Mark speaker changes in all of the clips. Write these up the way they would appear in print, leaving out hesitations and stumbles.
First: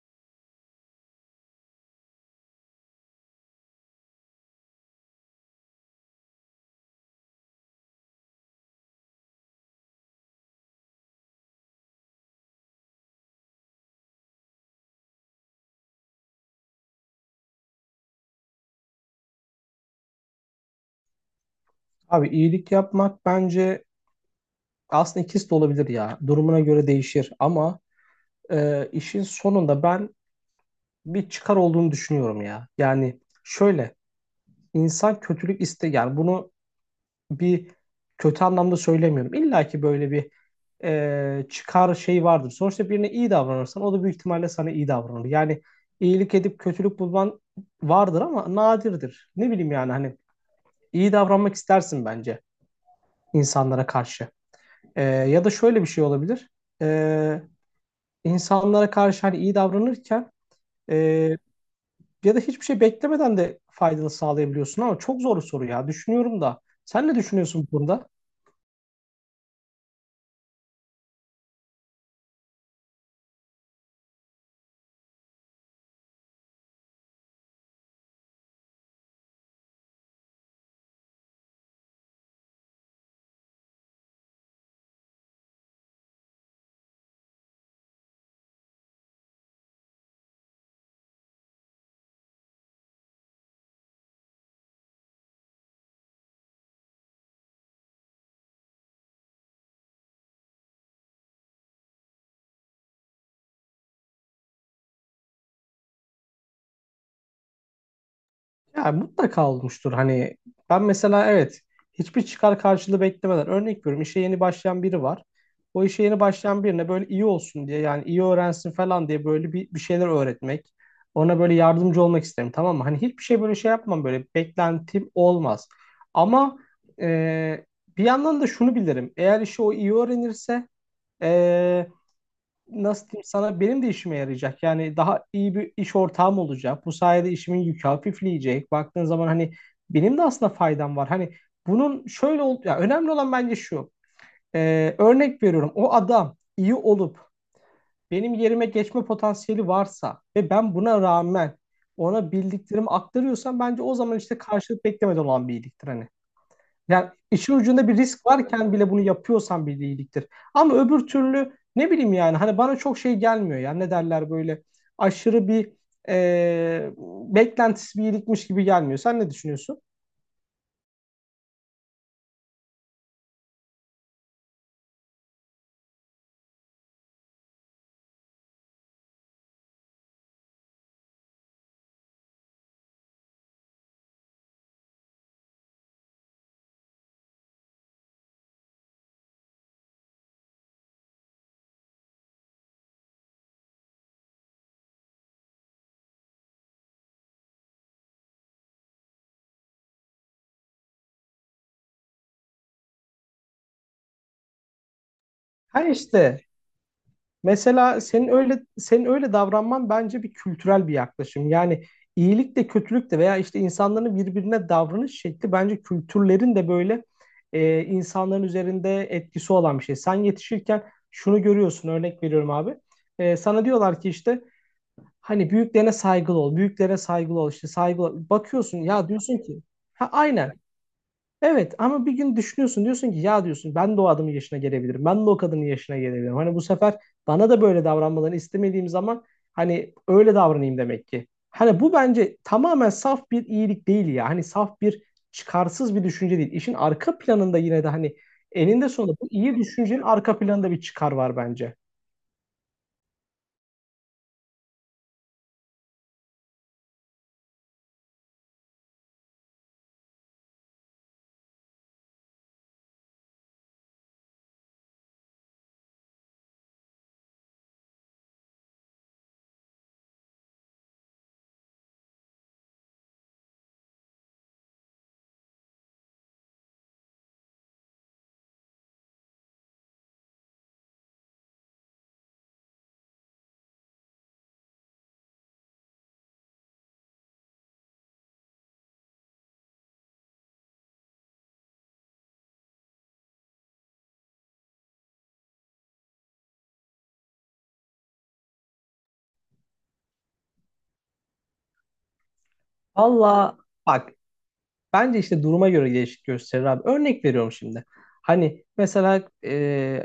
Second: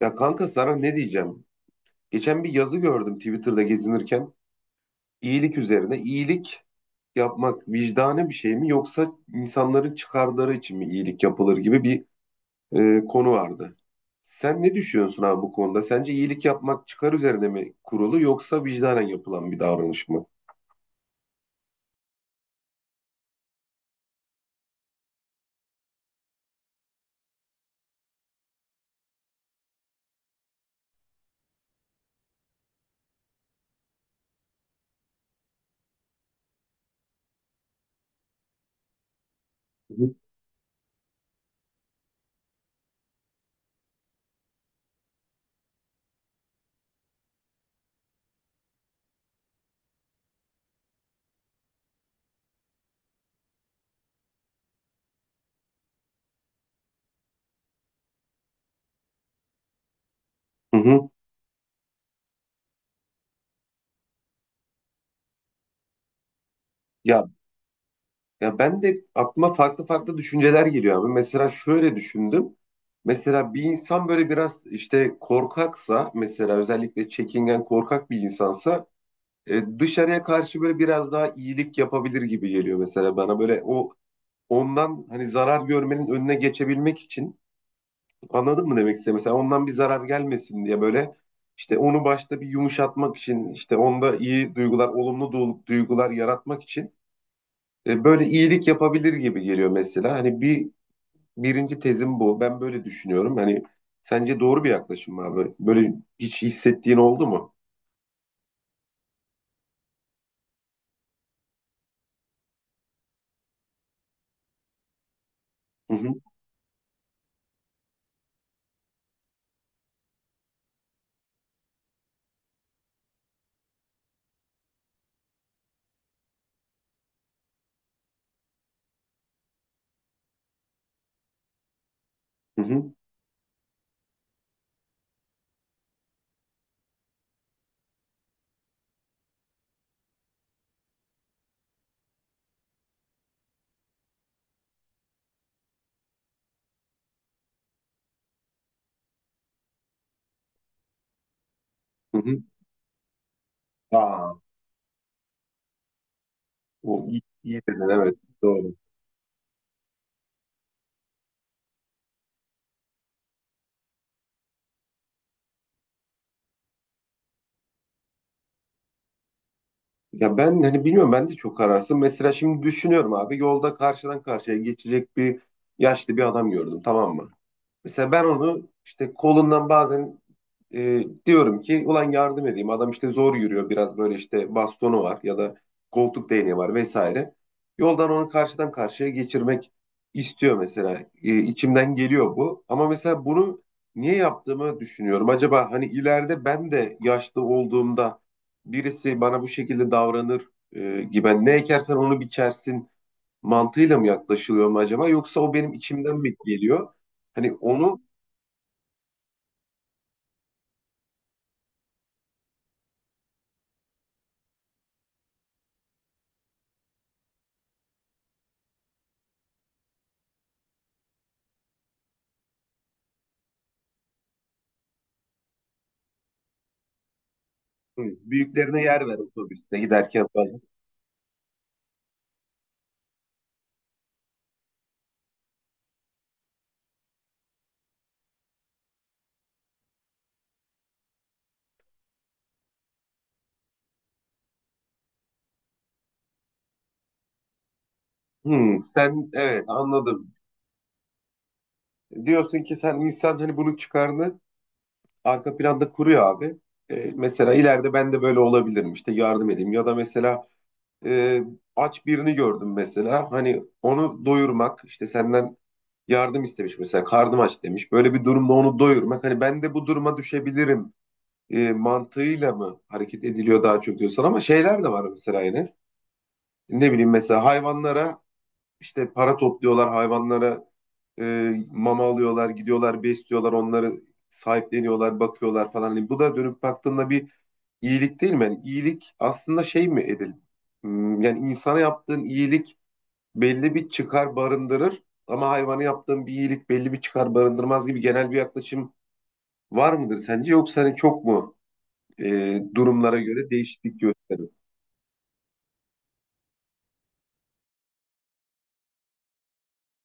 Speaker 1: Ya kanka sana ne diyeceğim? Geçen bir yazı gördüm Twitter'da gezinirken. İyilik üzerine iyilik yapmak vicdani bir şey mi yoksa insanların çıkarları için mi iyilik yapılır gibi bir konu vardı. Sen ne düşünüyorsun abi bu konuda? Sence iyilik yapmak çıkar üzerine mi kurulu yoksa vicdanen yapılan bir davranış mı?
Speaker 2: Abi iyilik yapmak bence aslında ikisi de olabilir ya. Durumuna göre değişir ama işin sonunda ben bir çıkar olduğunu düşünüyorum ya. Yani şöyle insan kötülük iste yani bunu bir kötü anlamda söylemiyorum. İlla ki
Speaker 1: Hı
Speaker 2: böyle
Speaker 1: hı.
Speaker 2: bir çıkar şey vardır. Sonuçta birine iyi davranırsan o da büyük ihtimalle sana iyi davranır. Yani iyilik edip kötülük bulman vardır ama nadirdir. Ne bileyim yani hani iyi davranmak istersin bence insanlara karşı. Ya da şöyle bir şey olabilir. E, insanlara karşı hani iyi davranırken
Speaker 1: Hı hı.
Speaker 2: e, ya da hiçbir şey beklemeden de faydalı sağlayabiliyorsun ama çok zor bir soru ya. Düşünüyorum da. Sen ne
Speaker 1: Ya
Speaker 2: düşünüyorsun bunda?
Speaker 1: Ya ben de aklıma farklı farklı düşünceler geliyor abi. Mesela şöyle düşündüm. Mesela bir insan böyle biraz işte korkaksa mesela özellikle çekingen korkak bir insansa dışarıya karşı böyle biraz daha iyilik yapabilir gibi geliyor mesela bana. Böyle ondan hani zarar görmenin önüne geçebilmek için anladın mı demek istedim? Mesela ondan bir zarar gelmesin diye böyle işte onu başta bir yumuşatmak için işte onda iyi duygular, olumlu duygular yaratmak için böyle iyilik yapabilir gibi geliyor mesela. Birinci tezim bu. Ben böyle düşünüyorum. Hani sence doğru bir yaklaşım mı abi? Böyle hiç hissettiğin oldu mu?
Speaker 2: Ya mutlaka olmuştur. Hani ben mesela evet, hiçbir çıkar karşılığı beklemeden örnek veriyorum, işe yeni başlayan biri var. O
Speaker 1: Hı
Speaker 2: işe
Speaker 1: hı
Speaker 2: yeni başlayan birine böyle iyi olsun diye, yani iyi öğrensin falan diye, böyle bir şeyler öğretmek. Ona böyle yardımcı olmak isterim, tamam mı? Hani hiçbir şey böyle şey yapmam, böyle beklentim olmaz. Ama e, bir yandan da şunu bilirim. Eğer işi o iyi öğrenirse e,
Speaker 1: hı hı.
Speaker 2: nasıl diyeyim sana, benim de işime yarayacak. Yani daha iyi bir iş ortağım olacak. Bu sayede işimin yükü hafifleyecek. Baktığın zaman hani benim de aslında faydam var. Hani bunun şöyle ol ya, önemli olan bence şu. Örnek veriyorum. O adam iyi olup benim yerime geçme potansiyeli varsa ve ben buna rağmen
Speaker 1: Hı
Speaker 2: ona
Speaker 1: hı.
Speaker 2: bildiklerimi aktarıyorsam, bence o zaman
Speaker 1: Aa,
Speaker 2: işte karşılık beklemeden olan bir iyiliktir hani. Yani işin
Speaker 1: iyi dedin,
Speaker 2: ucunda bir
Speaker 1: evet,
Speaker 2: risk
Speaker 1: doğru.
Speaker 2: varken bile bunu yapıyorsan bir iyiliktir. Ama öbür türlü ne bileyim, yani hani bana çok şey gelmiyor ya, ne derler, böyle aşırı bir e, beklentisi bir iyilikmiş gibi gelmiyor. Sen ne düşünüyorsun?
Speaker 1: Ya ben hani bilmiyorum, ben de çok kararsın. Mesela şimdi düşünüyorum abi, yolda karşıdan karşıya geçecek yaşlı bir adam gördüm, tamam mı? Mesela ben onu işte kolundan bazen diyorum ki ulan yardım edeyim. Adam işte zor yürüyor biraz, böyle işte bastonu var ya da koltuk değneği var vesaire. Yoldan onu karşıdan karşıya geçirmek istiyor mesela. İçimden geliyor bu. Ama mesela bunu niye yaptığımı düşünüyorum. Acaba hani ileride ben de yaşlı olduğumda birisi bana bu şekilde davranır gibi hani ne ekersen onu biçersin mantığıyla mı yaklaşılıyor mu acaba? Yoksa o benim
Speaker 2: Ha
Speaker 1: içimden mi
Speaker 2: işte,
Speaker 1: geliyor? Hani onu.
Speaker 2: mesela senin öyle davranman bence bir kültürel bir yaklaşım. Yani iyilik de kötülük de veya işte insanların birbirine davranış şekli, bence kültürlerin de böyle insanların üzerinde etkisi olan bir şey. Sen yetişirken şunu görüyorsun, örnek veriyorum abi. Sana diyorlar ki işte hani büyüklerine saygılı ol, büyüklere saygılı ol, işte
Speaker 1: Hı,
Speaker 2: saygılı ol. Bakıyorsun
Speaker 1: büyüklerine yer
Speaker 2: ya,
Speaker 1: ver
Speaker 2: diyorsun ki
Speaker 1: otobüste
Speaker 2: ha
Speaker 1: giderken
Speaker 2: aynen.
Speaker 1: falan.
Speaker 2: Evet, ama bir gün düşünüyorsun, diyorsun ki ya, diyorsun ben de o adamın yaşına gelebilirim. Ben de o kadının yaşına gelebilirim. Hani bu sefer bana da böyle davranmalarını istemediğim zaman hani öyle davranayım demek ki. Hani bu bence tamamen saf bir iyilik değil ya. Hani saf bir, çıkarsız bir düşünce değil. İşin arka planında yine de hani
Speaker 1: Hı,
Speaker 2: eninde sonunda bu
Speaker 1: sen,
Speaker 2: iyi
Speaker 1: evet,
Speaker 2: düşüncenin
Speaker 1: anladım.
Speaker 2: arka planında bir çıkar var bence.
Speaker 1: Diyorsun ki sen insan hani bunun çıkarını arka planda kuruyor abi. E, mesela ileride ben de böyle olabilirim işte yardım edeyim. Ya da mesela, e, aç birini gördüm mesela. Hani onu doyurmak işte senden yardım istemiş, mesela karnım aç demiş. Böyle bir durumda onu doyurmak hani ben de bu duruma düşebilirim mantığıyla mı hareket ediliyor daha çok diyorsun, ama şeyler de var mesela Enes. Ne bileyim, mesela hayvanlara. İşte para topluyorlar hayvanlara, mama alıyorlar, gidiyorlar besliyorlar onları, sahipleniyorlar, bakıyorlar falan. Hani bu da dönüp baktığında bir iyilik değil mi? Yani iyilik aslında şey mi edil? Hmm, yani insana yaptığın iyilik belli bir çıkar barındırır ama hayvana yaptığın bir iyilik belli bir çıkar barındırmaz gibi genel bir yaklaşım var mıdır sence? Yoksa hani çok mu durumlara göre
Speaker 2: Valla,
Speaker 1: değişiklik
Speaker 2: bak,
Speaker 1: gösterir?
Speaker 2: bence işte duruma göre değişik gösterir abi. Örnek veriyorum şimdi. Hani mesela,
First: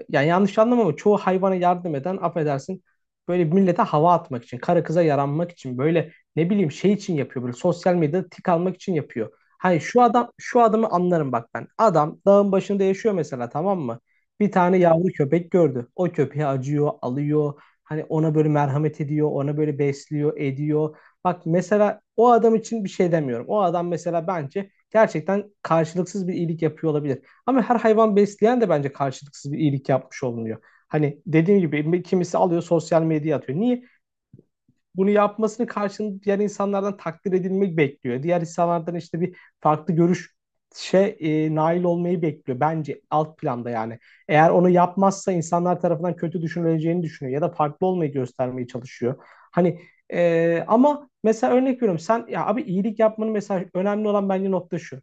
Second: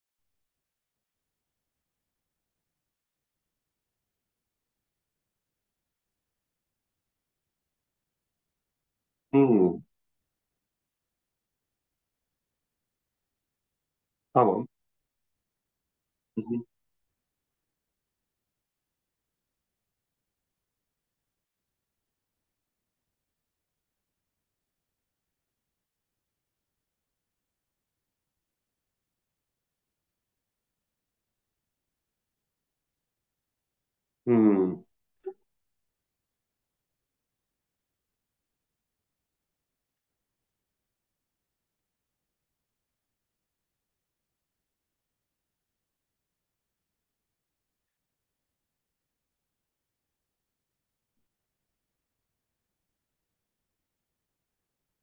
Speaker 2: yani yanlış anlama ama çoğu hayvana yardım eden, affedersin, böyle millete hava atmak için, kara kıza yaranmak için, böyle ne bileyim şey için yapıyor, böyle sosyal medyada tik almak için yapıyor. Hani
Speaker 1: Hmm,
Speaker 2: şu adam, şu adamı anlarım bak ben. Adam dağın başında yaşıyor mesela, tamam mı? Bir
Speaker 1: tamam.
Speaker 2: tane yavru köpek gördü. O
Speaker 1: Hı
Speaker 2: köpeğe
Speaker 1: hı.
Speaker 2: acıyor, alıyor. Hani ona böyle merhamet ediyor, ona böyle besliyor, ediyor. Bak, mesela o adam için bir şey demiyorum. O adam mesela bence gerçekten karşılıksız bir iyilik yapıyor olabilir. Ama her hayvan besleyen de bence karşılıksız bir iyilik yapmış olunuyor. Hani dediğim gibi kimisi alıyor sosyal medyaya atıyor. Niye?
Speaker 1: Hmm.
Speaker 2: Bunu yapmasını karşılığında diğer insanlardan takdir edilmek bekliyor. Diğer insanlardan işte bir farklı görüş şey, nail olmayı bekliyor bence alt planda yani. Eğer onu yapmazsa insanlar tarafından kötü düşünüleceğini düşünüyor ya da farklı olmayı göstermeye çalışıyor. Hani, ama mesela örnek veriyorum sen, ya abi iyilik yapmanın mesela önemli olan bence nokta şu.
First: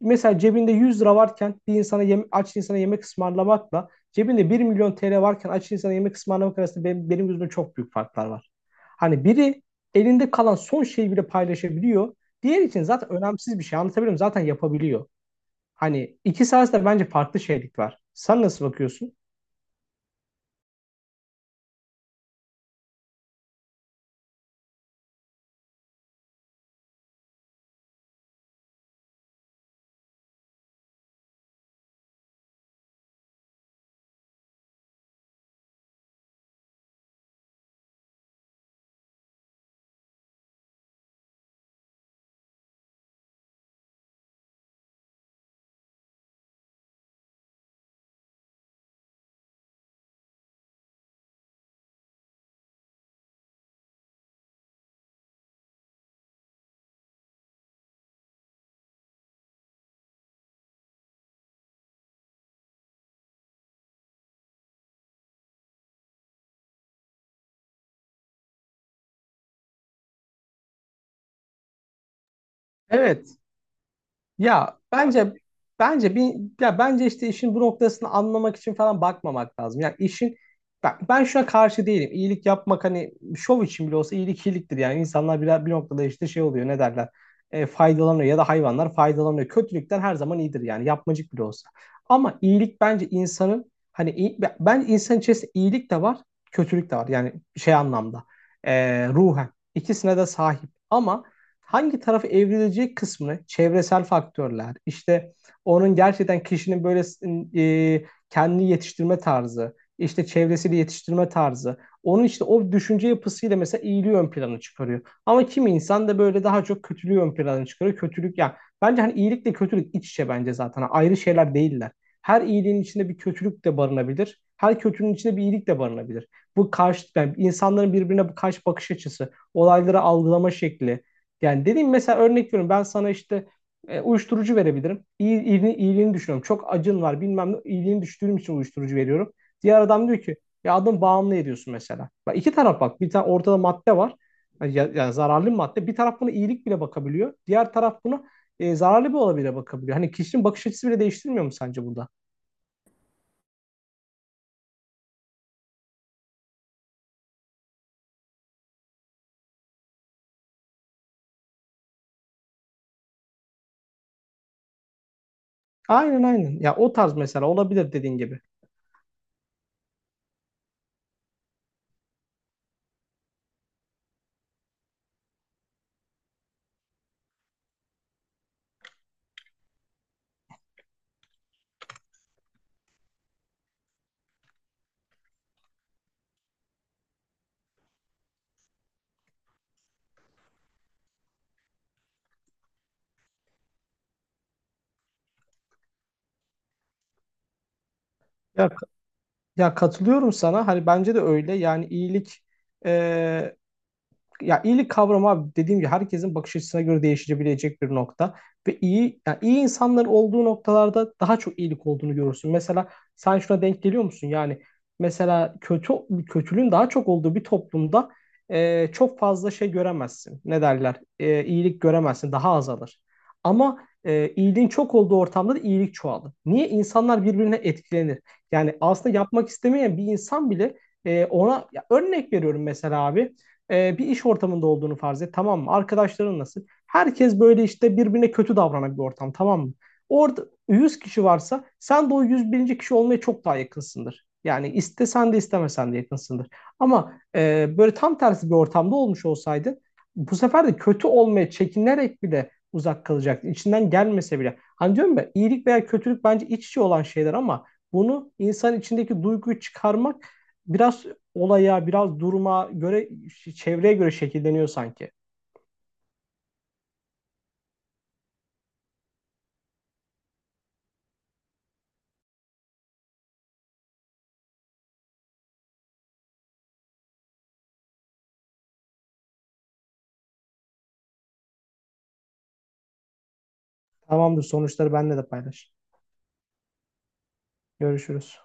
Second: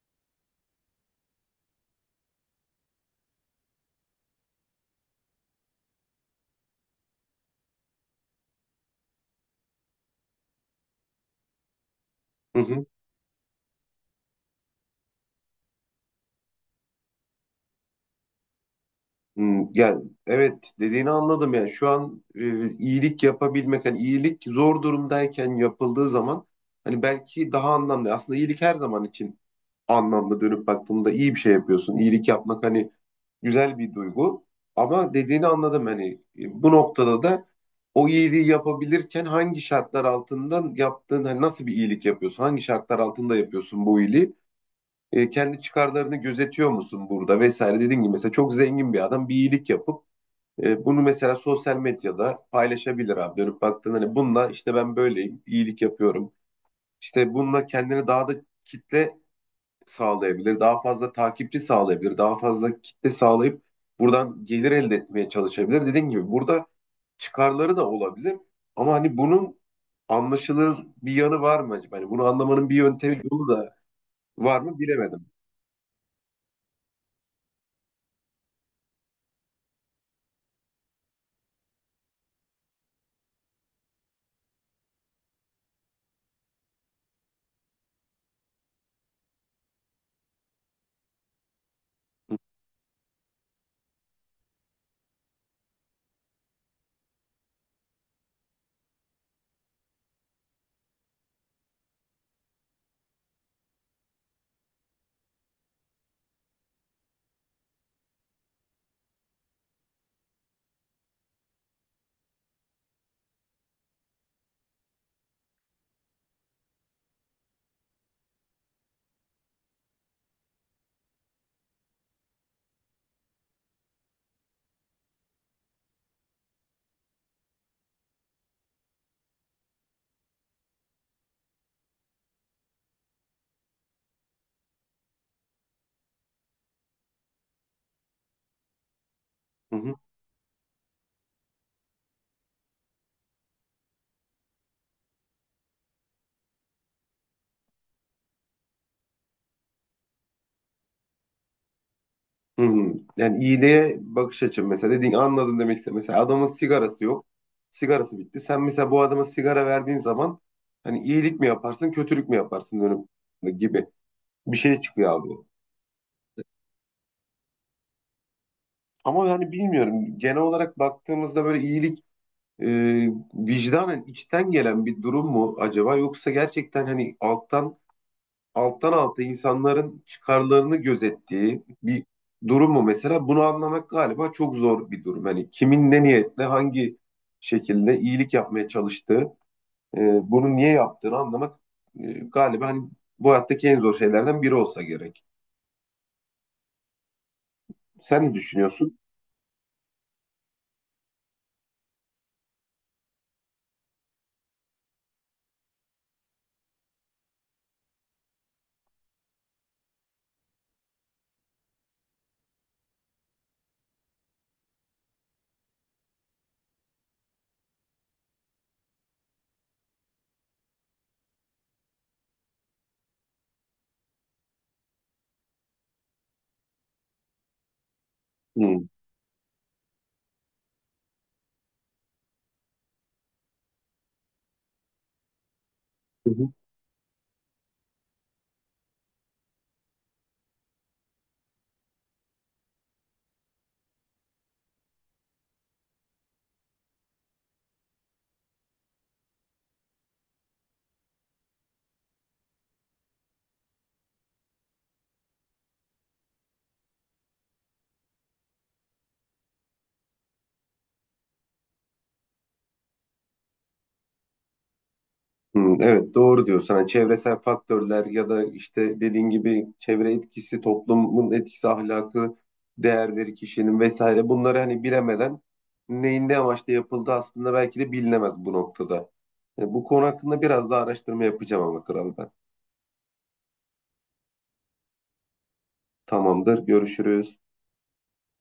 Speaker 2: Mesela cebinde 100 lira varken bir insana yem, aç insana yemek ısmarlamakla cebinde 1.000.000 TL varken aç insana yemek ısmarlamak arasında, benim gözümde çok büyük farklar var. Hani biri elinde kalan son şeyi bile paylaşabiliyor.
Speaker 1: Hı
Speaker 2: Diğer için
Speaker 1: hı.
Speaker 2: zaten önemsiz bir şey. Anlatabilirim, zaten yapabiliyor. Hani iki arasında bence farklı şeylik var. Sen nasıl bakıyorsun?
Speaker 1: Hmm, yani evet, dediğini anladım, yani şu an iyilik yapabilmek hani iyilik zor durumdayken yapıldığı zaman hani belki daha anlamlı, aslında iyilik her zaman için anlamlı, dönüp baktığında iyi bir şey yapıyorsun, iyilik yapmak hani güzel bir duygu, ama dediğini anladım hani bu noktada da o iyiliği yapabilirken hangi şartlar altında yaptığın, hani nasıl bir iyilik yapıyorsun, hangi şartlar altında yapıyorsun bu iyiliği. E, kendi çıkarlarını gözetiyor musun burada vesaire, dediğin gibi mesela çok zengin bir adam bir iyilik yapıp bunu mesela sosyal medyada paylaşabilir abi. Dönüp baktığında hani bununla işte ben böyleyim, iyilik yapıyorum. İşte bununla kendini daha da kitle sağlayabilir, daha fazla takipçi sağlayabilir, daha fazla kitle sağlayıp buradan gelir elde etmeye çalışabilir. Dediğim gibi burada çıkarları da olabilir ama hani bunun anlaşılır bir yanı var mı acaba? Hani bunu anlamanın bir yöntemi
Speaker 2: Evet.
Speaker 1: yolu da var mı,
Speaker 2: Ya
Speaker 1: bilemedim.
Speaker 2: bence, bence bir ya bence işte işin bu noktasını anlamak için falan bakmamak lazım. Yani işin ben şuna karşı değilim. İyilik yapmak, hani şov için bile olsa, iyilik iyiliktir. Yani insanlar bir noktada işte şey oluyor, ne derler, faydalanıyor ya da hayvanlar faydalanıyor. Kötülükten her zaman iyidir yani, yapmacık bile olsa. Ama iyilik bence insanın, ben insan içerisinde iyilik de var, kötülük de var, yani şey anlamda, ruhen ikisine de sahip. Ama hangi tarafı evrilecek kısmını çevresel faktörler, işte onun, gerçekten kişinin böyle e, kendini yetiştirme tarzı, işte çevresiyle yetiştirme tarzı, onun işte o düşünce yapısıyla mesela iyiliği ön plana çıkarıyor. Ama kimi insan da böyle daha çok kötülüğü ön plana çıkarıyor. Kötülük ya yani, bence hani iyilikle kötülük iç içe bence zaten. Hani ayrı şeyler değiller. Her iyiliğin içinde bir kötülük de barınabilir. Her kötülüğün içinde bir iyilik de barınabilir. Bu karşı yani, insanların birbirine bu karşı bakış açısı, olayları algılama şekli, yani dediğim mesela örnek veriyorum, ben sana işte uyuşturucu verebilirim. İyi, iyiliğini, iyiliğini düşünüyorum. Çok acın var bilmem ne, iyiliğini düşündüğüm için uyuşturucu veriyorum.
Speaker 1: Hı
Speaker 2: Diğer
Speaker 1: hı.
Speaker 2: adam diyor ki ya adam bağımlı ediyorsun mesela. Bak iki taraf, bak bir tane ortada madde var. Yani zararlı bir madde. Bir taraf buna iyilik bile bakabiliyor. Diğer taraf buna zararlı bir olabilir bakabiliyor. Hani kişinin bakış açısı bile değiştirmiyor mu sence burada?
Speaker 1: Hı hı. Yani iyiliğe bakış açım, mesela dediğin, anladım demek istedim. Mesela adamın sigarası yok. Sigarası bitti. Sen mesela bu adama sigara verdiğin zaman hani iyilik mi yaparsın, kötülük mü yaparsın, dönüp gibi bir şey çıkıyor abi.
Speaker 2: Aynen, aynen. Ya o tarz mesela olabilir dediğin gibi.
Speaker 1: Ama yani bilmiyorum. Genel olarak baktığımızda böyle iyilik e, vicdanen içten gelen bir durum mu acaba, yoksa gerçekten hani alttan alta insanların çıkarlarını gözettiği bir durum mu mesela? Bunu anlamak galiba çok zor bir durum. Hani kimin ne niyetle hangi şekilde iyilik yapmaya çalıştığı, e, bunu niye yaptığını anlamak galiba hani bu hayattaki en zor şeylerden biri olsa gerek. Sen ne
Speaker 2: Ya,
Speaker 1: düşünüyorsun?
Speaker 2: ya katılıyorum sana. Hani bence de öyle. Yani iyilik, e, ya iyilik kavramı abi, dediğim gibi herkesin bakış açısına göre değişebilecek bir nokta. Ve iyi, yani iyi insanların olduğu noktalarda daha çok iyilik olduğunu görürsün. Mesela sen şuna denk geliyor musun? Yani mesela kötülüğün daha çok olduğu bir toplumda çok fazla şey göremezsin. Ne derler? İyilik göremezsin. Daha azalır. Ama iyiliğin çok olduğu ortamda da iyilik çoğalır. Niye? İnsanlar birbirine etkilenir. Yani aslında yapmak istemeyen bir insan bile ona, ya örnek veriyorum mesela abi. Bir iş ortamında olduğunu farz et, tamam mı? Arkadaşların
Speaker 1: Hı.
Speaker 2: nasıl? Herkes böyle işte birbirine kötü davranan bir ortam, tamam mı? Orada 100 kişi varsa sen de o 101. kişi olmaya çok daha yakınsındır. Yani istesen de istemesen de yakınsındır. Ama böyle tam tersi bir ortamda olmuş olsaydın, bu sefer de kötü olmaya çekinerek bile uzak kalacaktın, İçinden gelmese bile. Hani diyorum ya, iyilik veya kötülük bence iç içe olan şeyler ama bunu insan içindeki duyguyu çıkarmak biraz olaya, biraz duruma göre, çevreye göre şekilleniyor sanki.
Speaker 1: Hmm, evet doğru diyorsun. Hani çevresel faktörler ya da işte dediğin gibi çevre etkisi, toplumun etkisi, ahlakı, değerleri kişinin vesaire, bunları hani bilemeden neyin ne amaçla yapıldığı aslında belki de bilinemez bu noktada. E, bu konu hakkında biraz daha araştırma yapacağım ama, kral ben.
Speaker 2: Tamamdır, sonuçları benimle de paylaş.
Speaker 1: Tamamdır, görüşürüz.
Speaker 2: Görüşürüz.